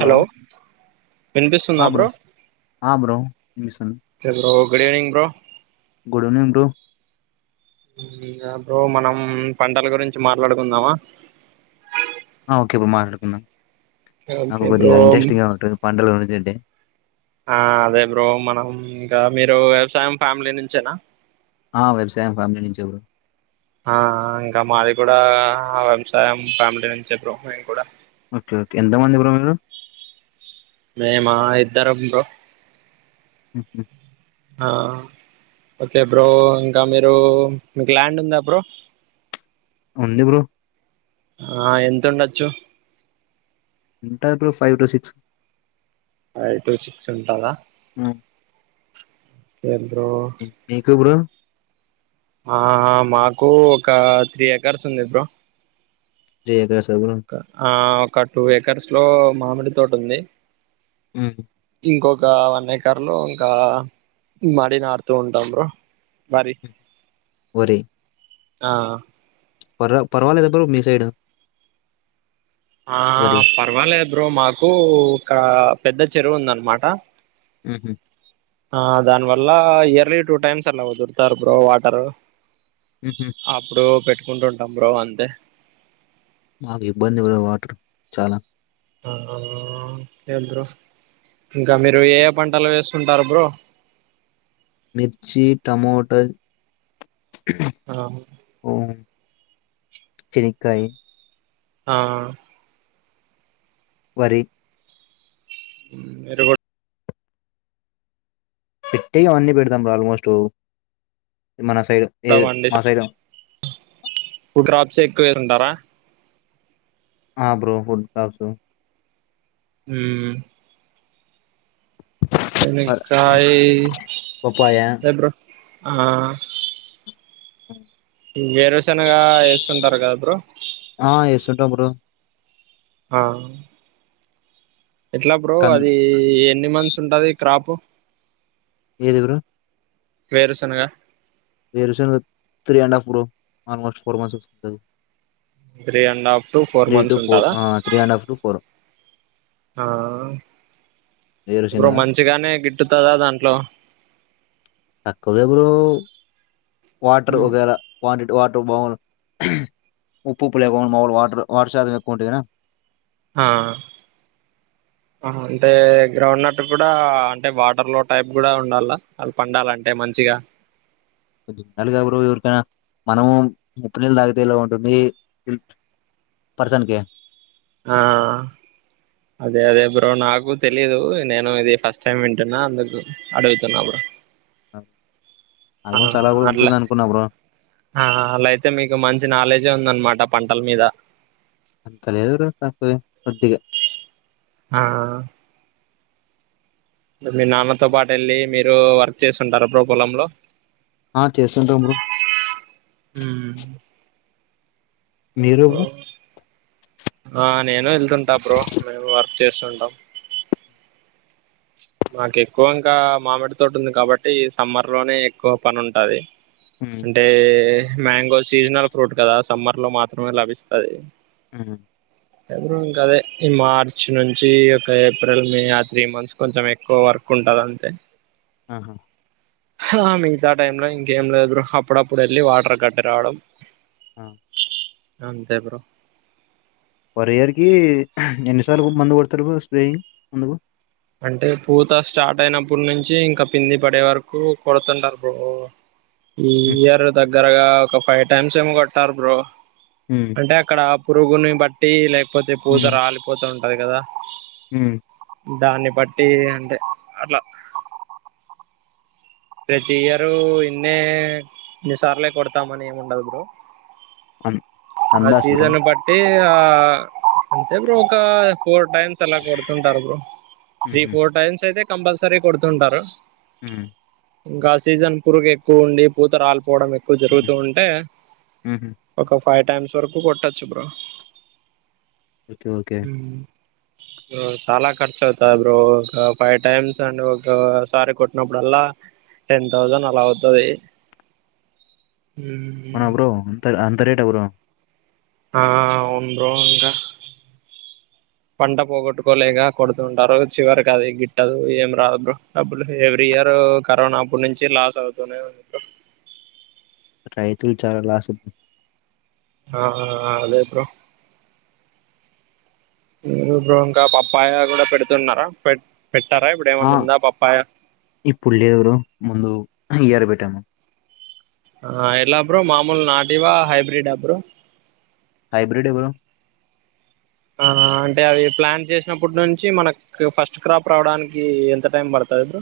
Hello ఆ bro ఆ bro ఎనిపిస్తది bro good evening bro good evening bro ఇగా బ్రో మనం పంటల గురించి మాట్లాడుకుందామా అ ఓకే బ్రో మాట్లాడుకుందాం ఓకే నాకు బ్రో కొద్దిగా ఇంట్రెస్టింగ్ ఉంటది పంటలు గురుంచి వింటే ఆ అదే బ్రో మనం ఇంకా మీరు వ్యవసాయం ఫ్యామిలీ నుంచేనా ఆ వ్యవసాయం ఫ్యామిలీ నుంచే బ్రో ఆ ఇంకా మాది కూడా వ్యవసాయం ఫ్యామిలీ నుంచే బ్రో మేము కూడా ఓకే ఓకే ఎంత మంది బ్రో మీరు మేమా ఇద్దరం బ్రో హు హు ఆ ఓకే బ్రో ఇంకా మీరు మీకు ల్యాండ్ ఉందా బ్రో ఉంది బ్రో ఆ ఎంతుండొచ్చు ఉంటది bro five two six five two six ఉంటదా మ్మ్. బ్రో మీకు బ్రో ఆ మాకు ఒక త్రీ ఎకర్స్ ఉంది బ్రో త్రీ ఎకర్స్ బ్రో ఆ ఒక టూ ఏకర్స్ లో మామిడి తోట ఉంది ఉహు ఇంకొక వన్ ఎకర్లో ఇంకా మడి నాడుతుంటం బ్రో వరి వరి ఆ పర్వ పర్వాలేదు బ్రో మీ సైడ్ ఆ వరి పర్వాలేదు బ్రో మాకు ఇక్కడ పెద్ద చెరువు ఉందనమాట ఉహు ఆ దాని వల్ల ఇయర్లీ టూ టైమ్స్ అలా కొడుతారు బ్రో వాటరు మ్మ్. అప్పుడు పెట్టుకుంటంటాం బ్రో అంతే మాకు ఇబ్బంది బ్రో వాటర్ చాలా ఆ కే బ్రో ఇంకా మీరు ఏ ఏ పంటలు వేస్తుంటారు బ్రో మిర్చి టమోట ఆ చెనకాయ ఆ వరి మీర్ కూ పెట్టేగా అవన్నీ పెడుతాం బ్రో ఆల్మోస్ట్ మన సైడ్ కూడా ఏద్ పండి మా సైడు చెక్ వేరుంటారా ఆ బ్రో ఫుడ్ దస్ ఉమ్ చెనాకయి పప్పాయ అంతే బ్రో ఆ వేరుశనగా వేస్తుంటారు గా బ్రో తింటా బ్రో అ ఎట్లా బ్రో కన్ అది ఎన్ని మంత్స్ ఉంటది క్రాప్ ఏది బ్రో వేరుశనగ వేరుశనగ three and half bro almost four months వస్తది three and half to four months ఉంటదా ఆ three and half to four ఆ బ్రో వేరుశనగ మంచిగానే గిట్టుతదా దాంట్లో తక్కువే బ్రో వాటర్ ఒకవేళ క్వాంటి వాటర్ బగుండు ఉప్పు ఉప్పు లేకుండ మాములు వాటర్ వాటర్ శాతం ఎక్కువ ఉంటేగిన ఆ ఆహా అంటే గ్రౌండ్న్నట్టు గుడా అంటే వాటర్ లో టైప్ గుడా ఉండాల అవ్ పండాలంటే మంచిగా కొంచం ఉండాలిగా బ్రో ఎవరికైనా మనము ఉప్పు నీళ్లు తాగితే ఎలా ఉంటుంది ల్ పర్సన్ కి ఆ అదే అదే బ్రో నాకు తెలీయదు నేను ఇది ఫస్ట్ టైం వింటున్నా అందుకు అడుగుతున్నా బ్రో అ ఆహా అట్లా అహా అలా అయితే మీకు మంచి నాలెడ్జే ఉందనమ ట పంటల్ మీద అంతలేదు బ్రో తకువే కొద్దిగా ఆ మీ నాన్నతో పాటేళ్ళి మీరు వర్క్ చేస్తుంటార బ్రో పోలంలో ఆ చేస్తుంటాన్ బ్రో మీరు ఒ బ్రో ఆ నేను వెళ్తుంటా బ్రో నేను వర్క్ చేస్తుంటా మాకు ఎక్కువ ఇంకా మామిడి తోటి ఉంది కాబట్టి సమ్మర్ లోనే ఎక్కువ పనుంటది ఉమ్, అంటే మ్యాంగో సీజనల్ ఫ్రూట్ కదా సమ్మర్ లో మాత్రమే లభిస్తది మ్ బ్రో ఇంకా అదే ఈ మార్చ్ నుంచి ఒక ఏప్రిల్ మే ఆ త్రీ మంత్స్ కొంచమే ఎక్కువ వర్క్ ఉంటదంతే అహా హ మిగతా టైం లో ఇంకేం లేద్ బ్రో అప్పుడప్పుడు వెళ్ళి వాటర్ కట్టి రావడం అ అంతే బ్రో పర్ ఇయర్ కి ఎన్నిసార్లు మందు కోడుతారు బ్రో స్ప్రేయింగ్ ముందుకు అంటే పూత స్టార్ట్ అయినప్పుడు నుంచి ఇంకా కింద పింది వరకు కొడుతుంటార్ బ్రో ఈ ఇయర్ దగ్గరగా ఒక ఫైవ్ టైమ్స్ ఏమొ కొట్టారు బ్రో అంటే అక్కడ పురుగుని బట్టి లేకపోతే పూత రాలిపోత ఉంటది గదా మ్ దాన్ని బట్టి అంటే అట్లా ప్రతి ఇయర్ ఇన్నే నిసార్లే కొడతామని ఏముండదు బ్రో అన్ ఆ అందాస్ బ్రో సీజన్ బట్టి అ అంతే బ్రో ఒక ఫోర్ టైమ్స్ అలా కొడుతుంటారు బ్రో త్రి హుహు. ఫోర్ టైమ్స్ అయితే కంపల్సరీ కొడుతుంటారు మ్ గ సీజన్ పురుగు ఎక్కువుండి పోతరల్ పోవడం ఎక్కువ హ్మ్. జరుగుతూ ఉంటే హుహు. ఒక ఫో ఫైవ్ టైమ్స్ వరకు కొట్టోచ్చు బ్రో ఓకే ఓకే చాలా ఖర్చు అవుతా బ్రో ఒక ఫైవ్ టైమ్స్ అండ్ ఒకసారి కొట్నాపుడల్ల టెన్ థౌసండ్ అలా అవుతది ఉం అవునా బ్రో అంత అంత రేట్ బ్రో ఆ అవును బ్రో ఇంకా పంట పోగొట్టుకోలేక కొడుతుంటారు చివరికి అది గిట్టదు ఏం రాదు బ్రో డబ్బులు ఎవ్రీ ఇయర్ రు కరోనా అప్పుటి నుంచి లాస్ అవుతూనే ఉంది బ్రో రైతులు చాలా లాస్ ఆహా అదే బ్రో లేదు బ్రో ఇంకా పప్పాయ గూడా పెడుతున్నారా పె పెట్టారా ఇప్పుడు ఆ ఏమన్నా ఉందా పప్పాయ ఇప్పుడు లేదు బ్రో ముందు ఇయర్ పెట్టాము ఆ ఎలా బ్రో మామూలు నాటివా హైబ్రిడ్ అ బ్రో హైబ్రిడ్ ఏ బ్రో ఆ అంటే అవి ప్లాన్ చేసినప్పటి నుంచి మనకు ఫస్ట్ క్రాప్ రావడానికి ఎంత టైం పడ తది బ్రో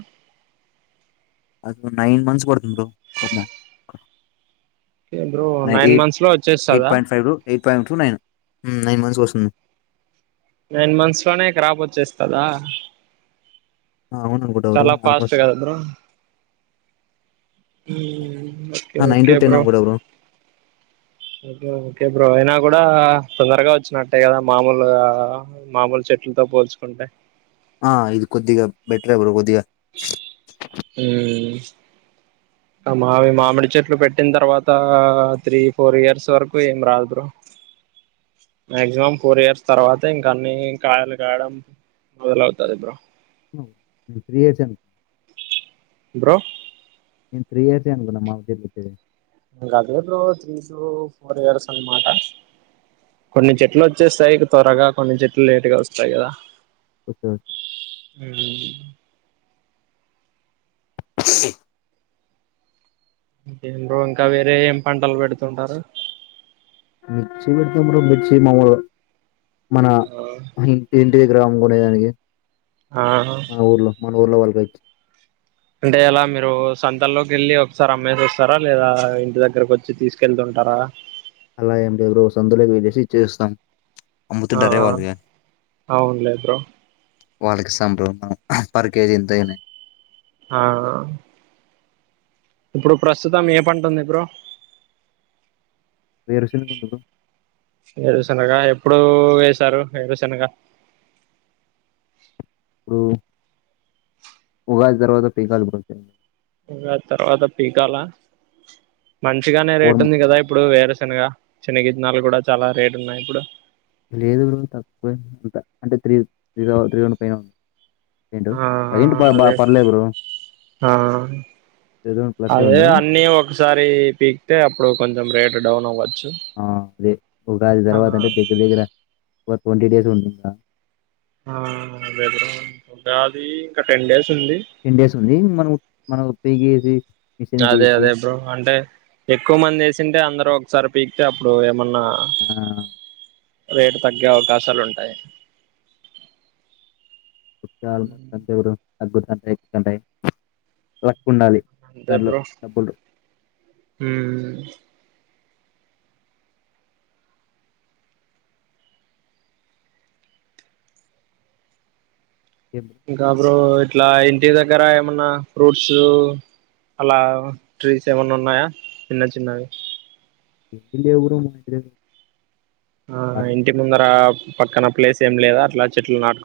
అ నైన్ మంత్స్ పడుతుంది bro okay bro nine eight months లో ఎయిట్ వచ్చేస్తదా point five to eight pot నై తూ సం నైన్ మంత్స్ లోనే క్రాప్ వచ్చేస్తదా అవును అనుకుంటా బ్రో చాలా ఫాస్ట్ ఆల్మోస్ట్ కదా బ్రో ఉం okay nine to okay ten bro అనుకుంటా ఓకే ఓకే బ్రో ఐనా కూడా తొందరగా వచ్చినట్టే గదా మామూలుగ మామూలు చెట్లతో పోల్చుకుంటే ఆ ఇది కొద్దిగా బెటరే బ్రో కొద్దిగా ఉమ్ మామి మామిడి చెట్లు పెట్టిన తర్వాత త్రీ ఫోర్ ఇయర్స్ వరకు ఏం రాదు బ్రో మక్సిమం ఫోర్ ఇయర్స్ తర్వాత ఇంకా అన్ని కాయలు కాయడం వీలు ఆవుతాది బ్రో త్రి ఇయర్స్ బ్రో ఉమ్ త్రీ అయితానుగా మా తే ఇక అదే bro three years four years అన్నమాట కొన్ని చెట్లు వచ్చేస్తాయి త్వరగా కొన్ని చెట్లు లేటుగా వస్తాయి గా వచ్చే వచ్చే ఉమ్ ఇంకేం బ్రో ఇంకా వేరే ఏం పంటలు పెడుటారు బ్రో మిర్చి పెడతా బ్రో మిర్చి మాములుగా మన ఏంటి గ్రామం కొనేదానికి ఆ మన ఊర్లో మన ఊర్లో వాళ్ళకి వచ్చి అంటే అలా మీరు సంతాల్లోకి వెళ్ళి ఒకసారి అమ్మేసి వస్తారా లేదా ఇంటి దగ్గరకు వచ్చి తీసుకెళ్తుం టరా అలా ఏమి లేదు బ్రో సంతలోకి వెల్లేసి ఇచ్చేస్తాం ఆ అమ్ముతుంటారే వాళ్ళకి అవున్లే బ్రో వాళ్ళకి సం పర్ అరకేజీ ఎంత అయినాయి హ ఇప్పుడు ప్రస్తుతం ఏం పంట ఉంది బ్రో పెషల్ కుంటది బ్రో ఏడుశనగా ఎప్పుడు వేశారు ఏడుశనగా ఉ ఉగాది తరువాత పీకాలి బ్రో ఉగాది తర్వాత పీకాల మంచిగానే ఫోర్ రేట్ ఉంది కదా ఇప్పుడు వేరే శనగ శెనకయీతనాలు కూడా చాలా రేటు ఉన్నాయి ఇప్పుడు లేదు తక్కువే అంట అంటే త్రి త్రిగ త్రి థౌస్ పైన ఉం తిండూ ఆ ఏంటి ప ప అదే పర్లేదు బ్రో ఆ త్రీ థౌసండ్ ప్లస్ అదే ఉంది అన్నీ ఒకసారి పీకితే అప్పుడు కొంచెం రేట్ డౌన్వచ్చు ఆ అదే ఉగాది తర్వాత అంటే దగ్గర దగ్గర ఒక ట్వంటీ డేస్ ఉంటూదా ఆ అదే అదే ఉగాది ఇంకా టెన్ డేస్ ఉంది టెన్ డేస్ ఉంది మనం మన పీకేసి అదే అదే బ్రో అంటే ఎక్కువ మంది వేసింటే అందరు ఒకసారి పీకితే అప్పుడు ఏమన ఆహ్, రేటు తగ్గే అవకాశాలు ఉంటాయి [unintelligible] ఉండాలి దానిట్లో డబ్బులు ఉ ఏం బ్రో ఇంకా బ్రో ఇట్లా ఇంటి దగ్గర ఏమన్నా ఫ్రూట్స్ అలా ట్రీస్ ఏమన్నా ఉన్నాయా చిన్న చిన్నవి ఏం లేవు బ్రో మా ఇంటి దగ్గర ఆ ఖాళీ. ఇంటి ముందర పక్కన ప్లేస్ ఏం లేదా అట్లా చెట్లు నాటు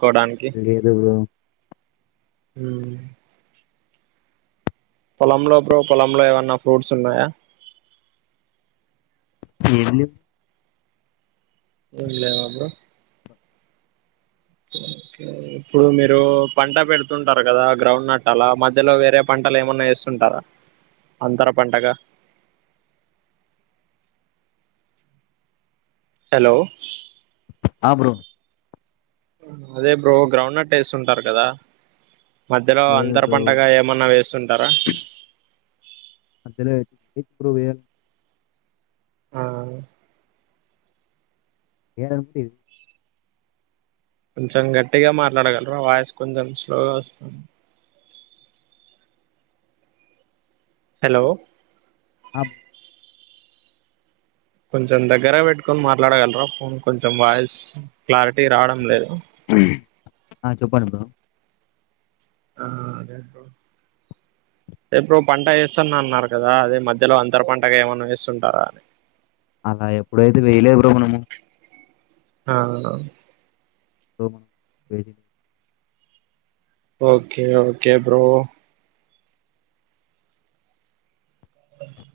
లేదు బ్రో ఉ పొలంలో బ్రో పొలంలో ఏమన్నా ఫ్రూట్స్ ఉన్నాయా ఏం లే ఏం లేవా బ్రో ఇప్పుడు మీరు పంట పెడుతుంటారు కదా గ్రౌండ్ నట్ట అలా మధ్యలో వేరే పంటలు ఏమన్నా ఎస్ స్తుంటారా అంతర్ పంటగ హలో ఆ బ్రో అదే బ్రో గ్రౌండ్ నట్ వేస్తు ఉంటారు కదా మధ్యలో లేదు అంతర్ బ్రో. పంటగా ఏమన్నా వేస్తుంటారా అందులో పు ప్రువల్ ఆ పైనాపిల్ కొంచెం గట్టిగా మాట్లాడగలరా వాయిస్ కొంచెం స్లోగా వస్తుంది హలో ఆబ్ కొంచెం దగ్గర పెట్టుకొని మాట్లాడగలరా ఫోన్ కొంచెం వాయిస్ క్లారిటీ రావడం లేదు ఆ చెప్పండి బ్రో ఆ అదే బ్రో అదే బ్రో పంట వేస్తున్నా అన్నారు కదా అదే మధ్యలో అంతర్ పంట ఏమన్నా వేస్తుంటారా అని అలా ఎప్పుడైతే వేయలే బ్రో మనము అవునవును [unintelligible] ఓకే ఓకే బ్రో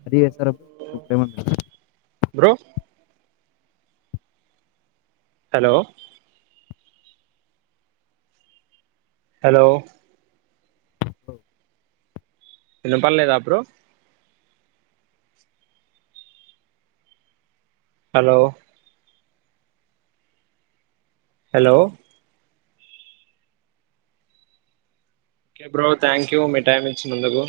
అది చేస్తారా బ్రో [unintelligible] బ్రో హలో హలో హో వినపడలేదా bro hello hello okay bro thank you మీ టైం ఇచ్చినందుకు